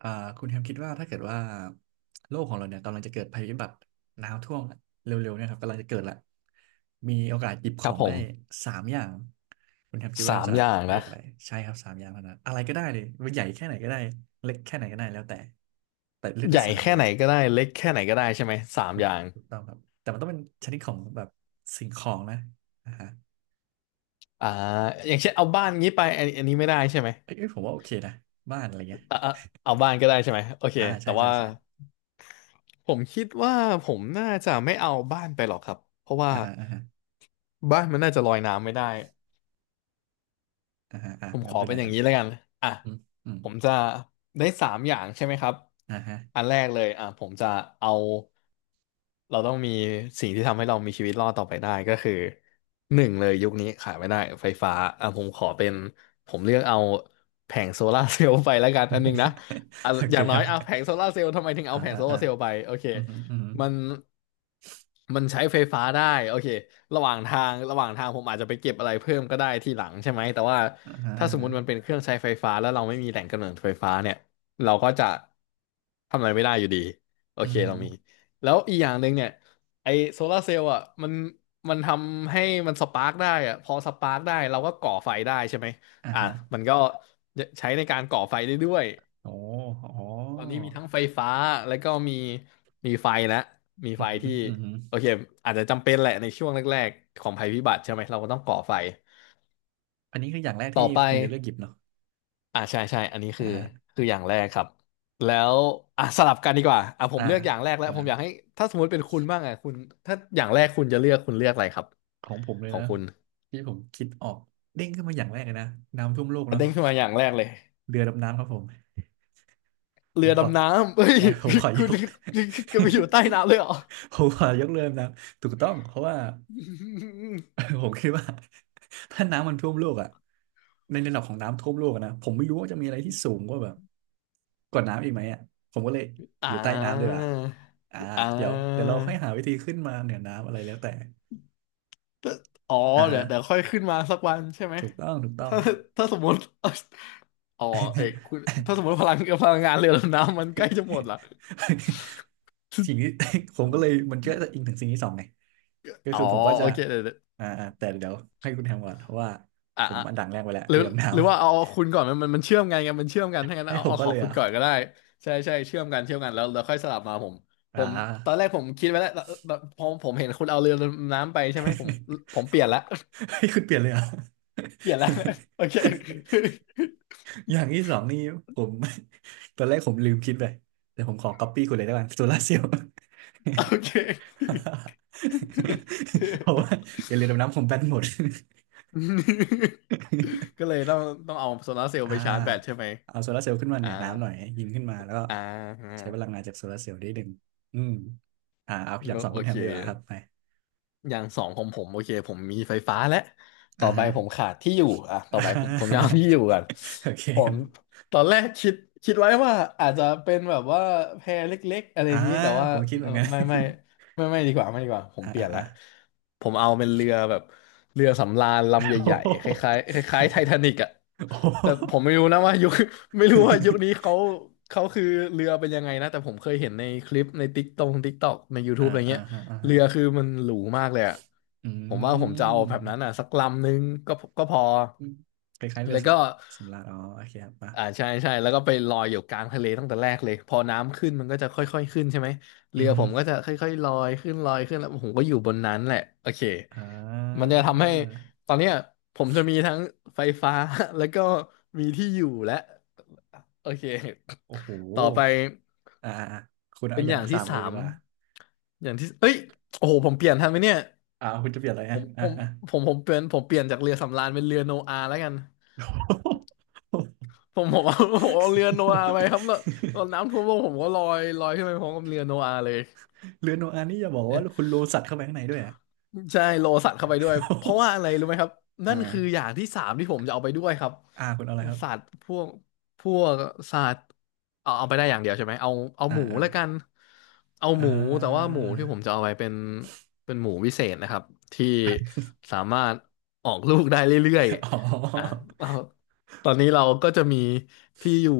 อ่าคุณแฮมคิดว่าถ้าเกิดว่าโลกของเราเนี่ยกำลังจะเกิดภัยพิบัติน้ำท่วมละเร็วๆเนี่ยครับกำลังจะเกิดละมีโอกาสหยิบขครัอบงผได้มสามอย่างคุณแฮมคิดว่าสามจะอย่างเลืนะอกอะไรใช่ครับสามอย่างเท่านั้นอะไรก็ได้เลยใหญ่แค่ไหนก็ได้เล็กแค่ไหนก็ได้แล้วแต่เลือกใหได้ญ่สามแค่อย่าไหนงก็ได้เล็กแค่ไหนก็ได้ใช่ไหมสามถูอกย่างต้องครับแต่มันต้องเป็นชนิดของแบบสิ่งของนะอ่าฮะอ่าอย่างเช่นเอาบ้านงี้ไปอันนี้ไม่ได้ใช่ไหมเอ้ยผมว่าโอเคนะบ้านอะไรเงี้ย อ่าอ่าเอาบ้านก็ได้ใช่ไหมโอเค อ่าใช่แต่ใช่ว่าใช่ผมคิดว่าผมน่าจะไม่เอาบ้านไปหรอกครับเพราะว่าอ่าฮะอ่าฮะบ้านมันน่าจะลอยน้ำไม่ได้ อ่าฮะอ่ะผมขงั้นอไปเลเป็นยอคย่างรับนี้แล้วกันอ่ะอืมอืมผมจะได้สามอย่างใช่ไหมครับอ่าฮะ อันแรกเลยอ่ะผมจะเอาเราต้องมีสิ่งที่ทำให้เรามีชีวิตรอดต่อไปได้ก็คือหนึ่งเลยยุคนี้ขาดไม่ได้ไฟฟ้าอ่ะผมขอเป็นผมเลือกเอาแผงโซลาร์เซลล์ไปแล้วกันอันหนึงนะ อ่ะโออเคย่างคน้อรัยบเอาแผงโซลาร์เซลล์ทำไมถึงเอาอ่าแผงอ่าโซลาอ่าร์เซลล์ไปโอเค อืมอหืมมันมันใช้ไฟฟ้าได้โอเคระหว่างทางระหว่างทางผมอาจจะไปเก็บอะไรเพิ่มก็ได้ทีหลังใช่ไหมแต่ว่าออือหือถ้าอ่าสมมฮะติมันเป็นเครื่องใช้ไฟฟ้าแล้วเราไม่มีแหล่งกำเนิดไฟฟ้าเนี่ยเราก็จะทำอะไรไม่ได้อยู่ดีโออืเคมอหืเราอมีแล้วอีกอย่างหนึ่งเนี่ยไอโซลาร์เซลล์อ่ะมันทำให้มันสปาร์กได้อ่ะพอสปาร์กได้เราก็ก่อไฟได้ใช่ไหมอ่าอ่ะฮะมันก็ใช้ในการก่อไฟได้ด้วย โอ้โอ้ตอนนี้มีทั้งไฟฟ้าแล้วก็มีไฟแล้วมีอืไฟมอหืมที่ออือหือโอเคอาจจะจำเป็นแหละในช่วงแรกๆของภัยพิบัติใช่ไหมเราก็ต้องก่อไฟอันนี้คืออย่างแรกต่อที่ไปคุณจะเลือกหยิบเนาะอ่าใช่ใช่อันนี้อ่าคือฮะคืออย่างแรกครับแล้วอ่ะสลับกันดีกว่าอ่ะผอ่ามเลือกอย่างแรกแล้วผว้ามวอยากให้ถ้าสมมติเป็นคุณบ้างอ่ะคุณถ้าอย่างแรกคุณจะเลือกคุณเลือกอะไรครับของผมเลขยองนะคุณที่ผมคิดออกเด้งขึ้นมาอย่างแรกเลยนะน้ำท่วมโลกอ่ะเนาะเด้งขึ้นมาอย่างแรกเลยเรือดำน้ำครับผมผเรืมอขอดำน้ำเฮ้ย ใช่ผมข อยคุณก ก็ไปอยู่ใต้น้ำ เลยเหรอ ผมขอยกเรือดำน้ำถูกต้องเพราะว่า ผมคิดว่า ถ้าน้ำมันท่วมโลกอ่ะ ในระดับของน้ำท่วมโลกอะนะผมไม่รู้ว่าจะมีอะไรที่สูงกว่าแบบกว่าน้ำอีกไหมอ่ะผมก็เลยอ่าอยู่ใต้น้ำดีกว่าอ่าอ่า เดี๋ยวเดี๋ยวเราค่อยหาวิธีขึ้นมาเหนือน้ำอะไรแล้วแต่แต่อ๋ออ่าเดี๋ฮะยวเดี๋ยวค่อยขึ้นมาสักวันใช่ไหมถูกต้องถูกต้อง ถ้าถ้าสมมติอ๋อเอ้ยคุณถ้าสมมติพลังงานเรือ ดำน้ำมันใกล้จะหมดละ สิ่งที่ ผมก็เลยมัน ก็จะอิงถึงสิ่งที่สองไงก็อ๋อคือผมก็โอจะเคเดี๋ยวเดี๋ยวอ่าอ่าแต่เดี๋ยวให้คุณแฮมก่อนเพราะว่าอ่ะผมอ่ะอันดังแรกไปแล้วหรืเรืออดำน้หรือว่าเอาคุณก่อนมันเชื่อมกันไงมันเชื่อมกันถ้าำงั้นให้เอาผมเอาก็ขอเลงยเหรคุณอ่ะก่อนก็ได้ใช่ใช่เชื่อมกันเชื่อมกันแล้วแล้วค่อยสลับมาผมผอ่า มตอนแรกผมคิดไว้แล้วแบบพอผมเห็นคุณเอาเรือดำน้ำไปใช่ไหมผม ผมเปลี่ยนละ ให้คุณเปลี่ยนเลยเหรอ่ะ เปลี่ยนละ โอเค อย่างที่สองนี่ผม ตอนแรกผมลืมคิดไปแต่ผมขอก๊อปปี้คุณเลยได้ไหมโซลาเซลล์ โอเค เพราะว่าเดี๋ยวเรือดำน้ำผมแบนหมด ก็เลยต้องต้องเอาโซลาร์เซล ล์อ่าไปชาร์จแบตใช่ไหมเอาโซลาร์เซลล์ขึ้นมาเหอ่านือน้ำหน่อยให้ยิงขึ้นมาแล้วก็อ่าใช้พลังงานจากโซลาร์เซลล์ได้หนึ่งอืมอ่าเอาอย่างสองโอคุณแฮเค มดีกว่าครับไปอย่างสองของผมโอเคผมมีไฟฟ้าและต่อ่าอไปฮะ ผมขาดที่อยู่อ่ะ ต่อ่อไปผมจะาเอาที่อยู่ก่อนโอเคผครัมบตอนแรกคิดไว้ว่าอาจจะเป็นแบบว่าแพรเล็กๆอะไรออ่าย่างนี้แต่ว่าผมคิดเหเอมืออนกัน ไม่ไม่ไม่ไม่ดีกว่าไม่ดีกว่าผ มอ่าเปลี่อ่ายนอ่า ละผมเอาเป็นเรือแบบเรือสำราญลำ ใหโอ้ญ่โหๆคล้ายๆคล้ายๆไททานิกอ่ะโอ้โห แต่ผมไม่รู้นะว่ายุค ไม่รู้ว่ายุคนี้เขาเขาคือเรือเป็นยังไงนะแต่ผมเคยเห็นในคลิปในติ๊กตงติ๊กตอกใน อ่า YouTube อะไรอ่าเงี้ย ฮะอ่าเรืฮะอคือมันหรูมากเลยอะอืผมว่าผมจะเอาแบบนั้มนอ่ะสักลำนึงก็ก็พออืมคล้ายๆเรืแล้อวสก็ำราญอ๋อโอเคครับป่ะอ่าใช่ใช่แล้วก็ไปลอยอยู่กลางทะเลตั้งแต่แรกเลยพอน้ำขึ้นมันก็จะค่อยๆขึ้นใช่ไหมเรือืออฮึผมก็จะค่อยๆลอยขึ้นลอยขึ้นแล้วผมก็อยู่บนนั้นแหละโอเคอ่มันาจะทำให้ตอนเนี้ยผมจะมีทั้งไฟฟ้า แล้วก็มีที่อยู่และโอเคโอ้โหต่อไปอ่าอ่าอ่าคุณเอาเป็นออย่างย่างสาที่มเลยสาดีมกว่าอย่างที่เอ้ยโอ้โหผมเปลี่ยนทันไหมเนี่ย อ่าคุณจะเปลี่ยนอะไรผอ่ะมผอ่ามอ่า ผมเปลี่ยนผมเปลี่ยนจากเรือสำราญเป็นเรือโนอาห์แล้วกันผมเอาผมเอาเรือโนอาห์ไปครับแล้วตอนน้ำท่วมโลกผมก็ลอยลอยขึ้นไปพร้อมกับเรือโนอาห์เลย เรือโนอาห์นี่อย่าบอกว่าคุณโลสัตว์เข้าไปข้างในด้วยอ่ะ ใช่โลสัตว์เข้าไปด้วยเพราะว่าอะไรรู้ไหมครับ อ่านั่นคืออย่างที่สามที่ผมจะเอาไปด้วยครับอ่าคุณเอาอะไรครับสัตว์พวกพวกสัตว์เอาเอาไปได้อย่างเดียวใช่ไหมเอาเอาอ่าหมูอ่าแล้วกันเอาอ่หมูแต่ว่าหา มูที่ผมจะเอาไปเป็นเป็นหมูวิเศษนะครับที่สามารถออกลูกได้เรื่อย อ๋ๆอ่ะ อ เอาตอนนี้เราก็จะมีที่อยู่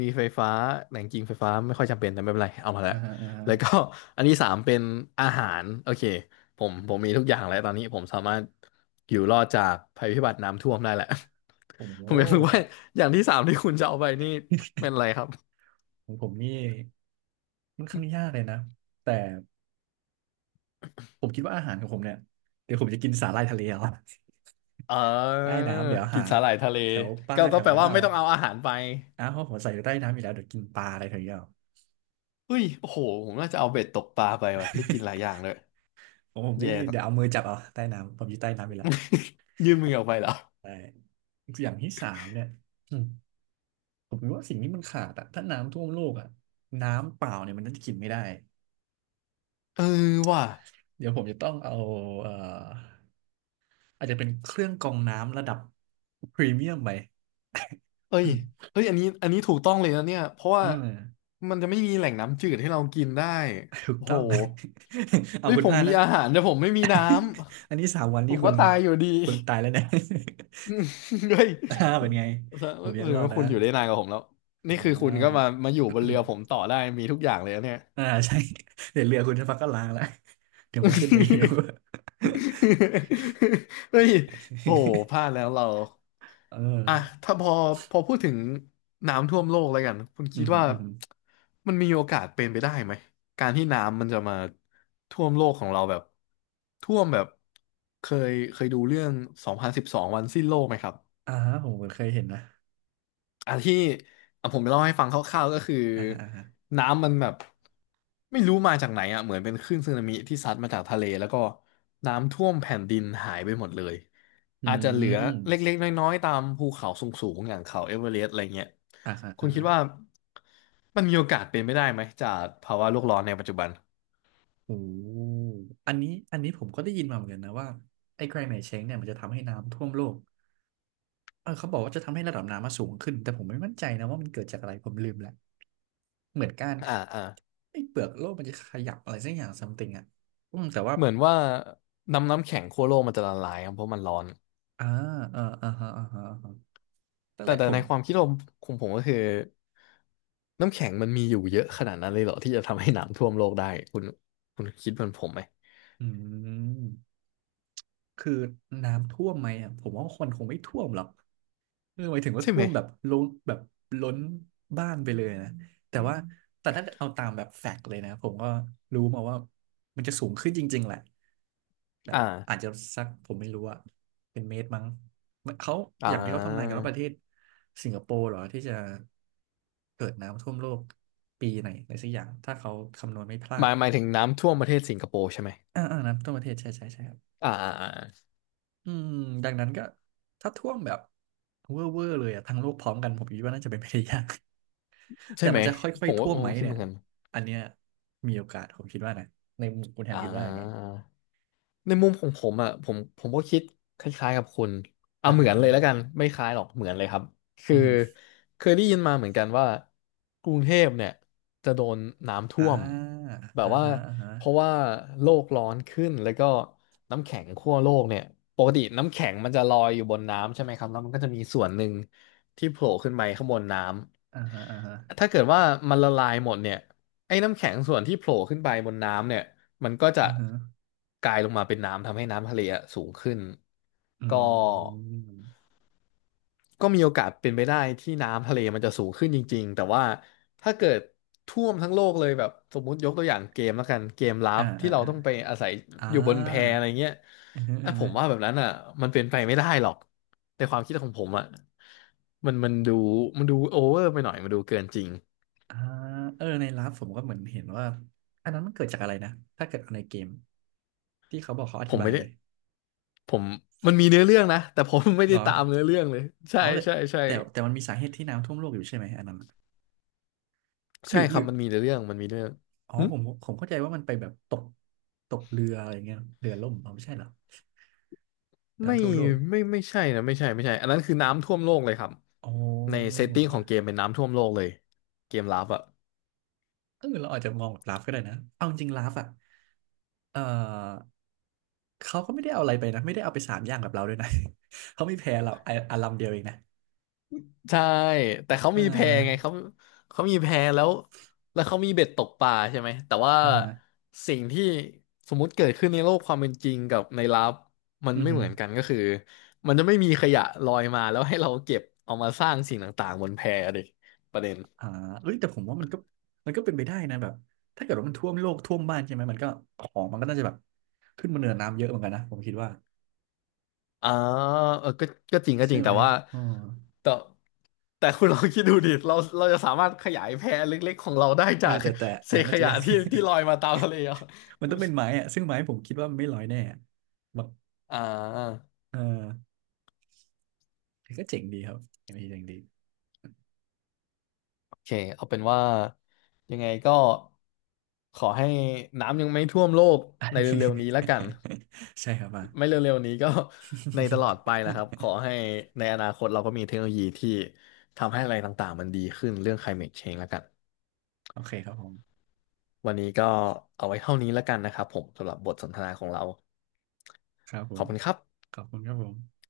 มีไฟฟ้าแหล่งกิงไฟฟ้าไม่ค่อยจำเป็นแต่ไม่เป็นไรเอามาแล้อ่าวอ่าแล้วก็อันที่สามเป็นอาหารโอเค ผมมีทุกอย่างแล้วตอนนี้ผมสามารถอยู่รอดจากภัยพิบัติน้ำท่วมได้แหละ โอ้โห ผมอยากรู้ว่าอย่างที่สามที่คุณจะเอาไปนี่เป็นอะไรครับของผมนี่มันค่อนข้างยากเลยนะแต่ผมคิดว่าอาหารของผมเนี่ยเดี๋ยวผมจะกินสาหร่ายทะเลเอา เ ใต้ออน้ำเดี๋ยวกิหานสาหร่ายทะเลแถวป้าก็แถก็วแปลนั้นว่าเอาไม่ต้องเอาอาหารไปอ้าวเพราะผมใส่อยู่ใต้น้ำอยู่แล้วเดี๋ยวกินปลาอะไรแถวนี้เอา เฮ้ยโอ้โหผมน่าจะเอาเบ็ดตกปลาไปว่ะได้กินหลายอย่า งเลยผมนี่แย่ต่เดี๋ยวเอาอมือจับเอาใต้น้ำผมอยู่ใต้น้ำอยู่แล้วยื่นมือออกไปเหรอใช่อย่างที่สามเนี่ยอืมผมคิดว่าสิ่งที่มันขาดอะถ้าน้ำท่วมโลกอะน้ำเปล่าเนี่ยมันน่าจะกินไม่ได้เออว่ะเดี๋ยวผมจะต้องเอาเอ่ออาจจะเป็นเครื่องกรองน้ำระดับพรีเมียมไป เอ้ย เฮ้ยอันนี้ถูกต้องเลยนะเนี่ยเพราะว่าอืม มันจะไม่มีแหล่งน้ำจืดให้เรากินได้ถูกโอ้ต้โหอง เอาเฮ้ยคุณผพมลาดมีนะ อาหารแต่ผมไม่มีน้ ำ อันนี้สามวันผนี่มคุก็ณตายอยู่ดี คุณตายแล้วเนะ อื มเฮ้ยอ่าเป็นไงผมยัหงรืรออดว่านะคุณอยู่ได้นานกว่าผมแล้วนี่อ่า คือคุณก็มามาอยู่บนเรือ ผมต่อได้มีทุกอย่างเลยนะเนี่ย อ่าใช่ เดี๋ยวเรือคุณสักพักก็ล้างแล้ว เดี๋ยวก็ขึ้นมาอยู่ เฮ้ยโหพลาด แล้วเราเออ่ะอถ้าพอพูดถึงน้ำท่วมโลกแล้วกันคุณอืคิมดว่าอืมมันมีโอกาสเป็นไปได้ไหมการที่น้ำมันจะมาท่วมโลกของเราแบบท่วมแบบเคเคยดูเรื่อง2012วันสิ้นโลกไหมครับ อ่าผมเหอเคยเห็นนะอ่ะที่อ่ะผมเล่าให้ฟังคร่าวๆก็คืออ่าอ่าน้ำมันแบบไม่รู้มาจากไหนอ่ะเหมือนเป็นคลื่นสึนามิที่ซัดมาจากทะเลแล้วก็น้ำท่วมแผ่นดินหายไปหมดเลยอือาจจะเหลือมเล็กๆน้อยๆตามภูเขาสูงๆอย่างเขาเอเวอเรสต์อะไรเงี้ยอ่าอ่าคุณคิดว่าอ่าะมันมีโอกาสเป็นไม่ได้ไหมจากภาวะโลกร้อนในปัจจุบันโอ้อันนี้ผมก็ได้ยินมาเหมือนกันนะว่าไอ้แกรนด์ไหนเช้งเนี่ยมันจะทำให้น้ำท่วมโลก เออเขาบอกว่าจะทำให้ระดับน้ำมาสูงขึ้นแต่ผมไม่มั่นใจนะว่ามันเกิดจากอะไรผมลืมแล้วเหมือนการอ่าอ่าไอ้เปลือกโลกมันจะขยับอะไรสักอย่าง something อ่ะอืมแต่ว่าเหมือนว่าน้ำแข็งขั้วโลกมันจะละลายครับเพราะมันร้อน อ่าอ่าอ่าฮะอ่าฮะอ่าฮะนั่นแต่แหละแต่ผในมความคิดผมของผมก็คือน้ำแข็งมันมีอยู่เยอะขนาดนั้นเลยเหรอที่จะทำให้น้ำท่วมโลกได้คุณคุณคิดเหมือนผมไหมอืม คือน้ำท่วมไหมอ่ะผมว่าคนคงไม่ท่วมหรอกเออหมายถึงว่าใช่ท่ไหมวมแบบล้นแบบล้นบ้านไปเลยนะแต่ว่าถ้าเอาตามแบบแฟกต์เลยนะผมก็รู้มาว่ามันจะสูงขึ้นจริงๆแหละแบบอ่าอาจจะสักผมไม่รู้อะเป็นเมตรมั้งเขาอ่อย่างที่เขาทำนายกันาว่าประเทศสิงคโปร์เหรอที่จะเกิดน้ำท่วมโลกปีไหนอะไรสักอย่างถ้าเขาคำนวณไม่พลาหดมายหมายถึงน้ำท่วมประเทศสิงคโปร์ใช่ไหมอ่าอ่าน้ำท่วมประเทศใช่ใช่ใช่ครับ อ่าอ่าอ่าอืมดังนั้นก็ถ้าท่วมแบบเวอร์เลยอะทั้งโลกพร้อมกันผมคิดว่าน่าจะเป็นไปได้ยาก แต่ใช่ไหมมันจะค่อผยมๆว่าท่วมผไหมมคิดเหเนี่มืยอนกันอันเนี้ยมีโอกาสผมคิดว่านะในมุมคุณแฮมอ่า คิดว่าไงในมุมของผมอ่ะผมก็คิดคล้ายๆกับคุณเอาอ่าเหมืฮะอนเลอ่ายแล้ฮะวกันไม่คล้ายหรอกเหมือนเลยครับคือืออฮึเคยได้ยินมาเหมือนกันว่ากรุงเทพเนี่ยจะโดนน้ำอท่วม่าแบอ่าฮะบอ่าว่าฮะเพราะว่าโลกร้อนขึ้นแล้วก็น้ำแข็งขั้วโลกเนี่ยปกติน้ำแข็งมันจะลอยอยู่บนน้ำใช่ไหมครับแล้วมันก็จะมีส่วนหนึ่งที่โผล่ขึ้นไปข้างบนน้อ่าฮะอ่าฮะำถ้าเกิดว่ามันละลายหมดเนี่ยไอ้น้ำแข็งส่วนที่โผล่ขึ้นไปบนน้ำเนี่ย มันก็จะอือฮึกลายลงมาเป็นน้ำทำให้น้ำทะเลอะสูงขึ้นอืก็มก็มีโอกาสเป็นไปได้ที่น้ำทะเลมันจะสูงขึ้นจริงๆแต่ว่าถ้าเกิดท่วมทั้งโลกเลยแบบสมมุติยกตัวอย่างเกมแล้วกันเกมลัอ่าบที่อ่าเราอ่าต้องไปอาศัยอ่าอยู่บนแพอะไรเงี้ยอือฮึอือ่ะอผฮึมว่าแบบนั้นอ่ะมันเป็นไปไม่ได้หรอกในความคิดของผมอ่ะมันมันดูมันดูโอเวอร์ไปหน่อยมันดูเกินจริงอ่าเออในลับผมก็เหมือนเห็นว่าอันนั้นมันเกิดจากอะไรนะถ้าเกิดเอาในเกมที่เขาบอกเขาอผธิมบายไม่ได้ไหมผมมันมีเนื้อเรื่องนะแต่ผมไม่เหได้รอ ตามเนื้อเรื่องเลยใช่อ๋อแต่ใช่ใช่ แต่มันมีสาเหตุที่น้ำท่วมโลกอยู่ใช่ไหมอันนั้นอะหใช่รือครับมันมีเรื่องอ๋อหึผมเข้าใจว่ามันไปแบบตกเรืออะไรเงี้ยเรือล่มอ๋อไม่ใช่เหรอไม่น้ำท่วมโลกไม่ไม่ใช่นะไม่ใช่ไม่ใช่อันนั้นคือน้ำท่วมโลกเลยครับอ๋อในเซตติ้งของเกมเป็นน้ำท่วมโลกเลยเกมลับอ่ะเออเราอาจจะมองแบบลาฟก็ได้นะเอาจริงลาฟอ่ะเออเขาก็ไม่ได้เอาอะไรไปนะไม่ได้เอาไปสามอย่างกับเราด้วยนะ เขามีแพ้เราอะอันลำเดียวเองนะใช่แต่เขาเอมีแพไงอเขามีแพแล้วแล้วเขามีเบ็ดตกปลาใช่ไหมแต่ว่าอ่าฮะสิ่งที่สมมุติเกิดขึ้นในโลกความเป็นจริงกับในลับมันอือไม่ฮึเหมือนกันก็คือมันจะไม่มีขยะลอยมาแล้วให้เราเก็บเอามาสร้างสิ่งต่างๆบนแพดิประเด็นอ่าเอ้ยแต่ผมว่ามันก็มันก็เป็นไปได้นะแบบถ้าเกิดว่ามันท่วมโลกท่วมบ้านใช่ไหมมันก็ของมันก็น่าจะแบบขึ้นมาเหนือน้ำเยอะเหมือนกันนะผมคิดว่า อ่าเออก็จริงก็จใช่ริงไหแต่มว่า อ๋อแต่แต่คุณลองคิดดูดิเราจะสามารถขยายแพเล็กๆของเราได้เออจาก แต่อัเศนนั้ษนขน่าจะยะยาก ที่ลอยมาตามทะเลเหรอ มันต้องเป็นไม้อะซึ่งไม้ผมคิดว่ามันไม่ลอยแน่อะแบบอ่าเออก็เจ๋งดีครับ เจ๋งดีโอเคเอาเป็นว่ายังไงก็ขอให้น้ำยังไม่ท่วมโลกในเร็วๆนี้แล้วกัน ใช่ครับอ่ะ ไม่เร็วๆนี้ก็ ในตลอดไปนะครับขอ ให้ในอนาคตเราก็มีเทคโนโลยีที่ทำให้อะไรต่างๆมันดีขึ้นเรื่อง climate change แล้วกันโอเคครับผมวันนี้ก็เอาไว้เท่านี้แล้วกันนะครับผมสำหรับบทสนทนาของเราครับผขอม บคุณครับขอบคุณครับผม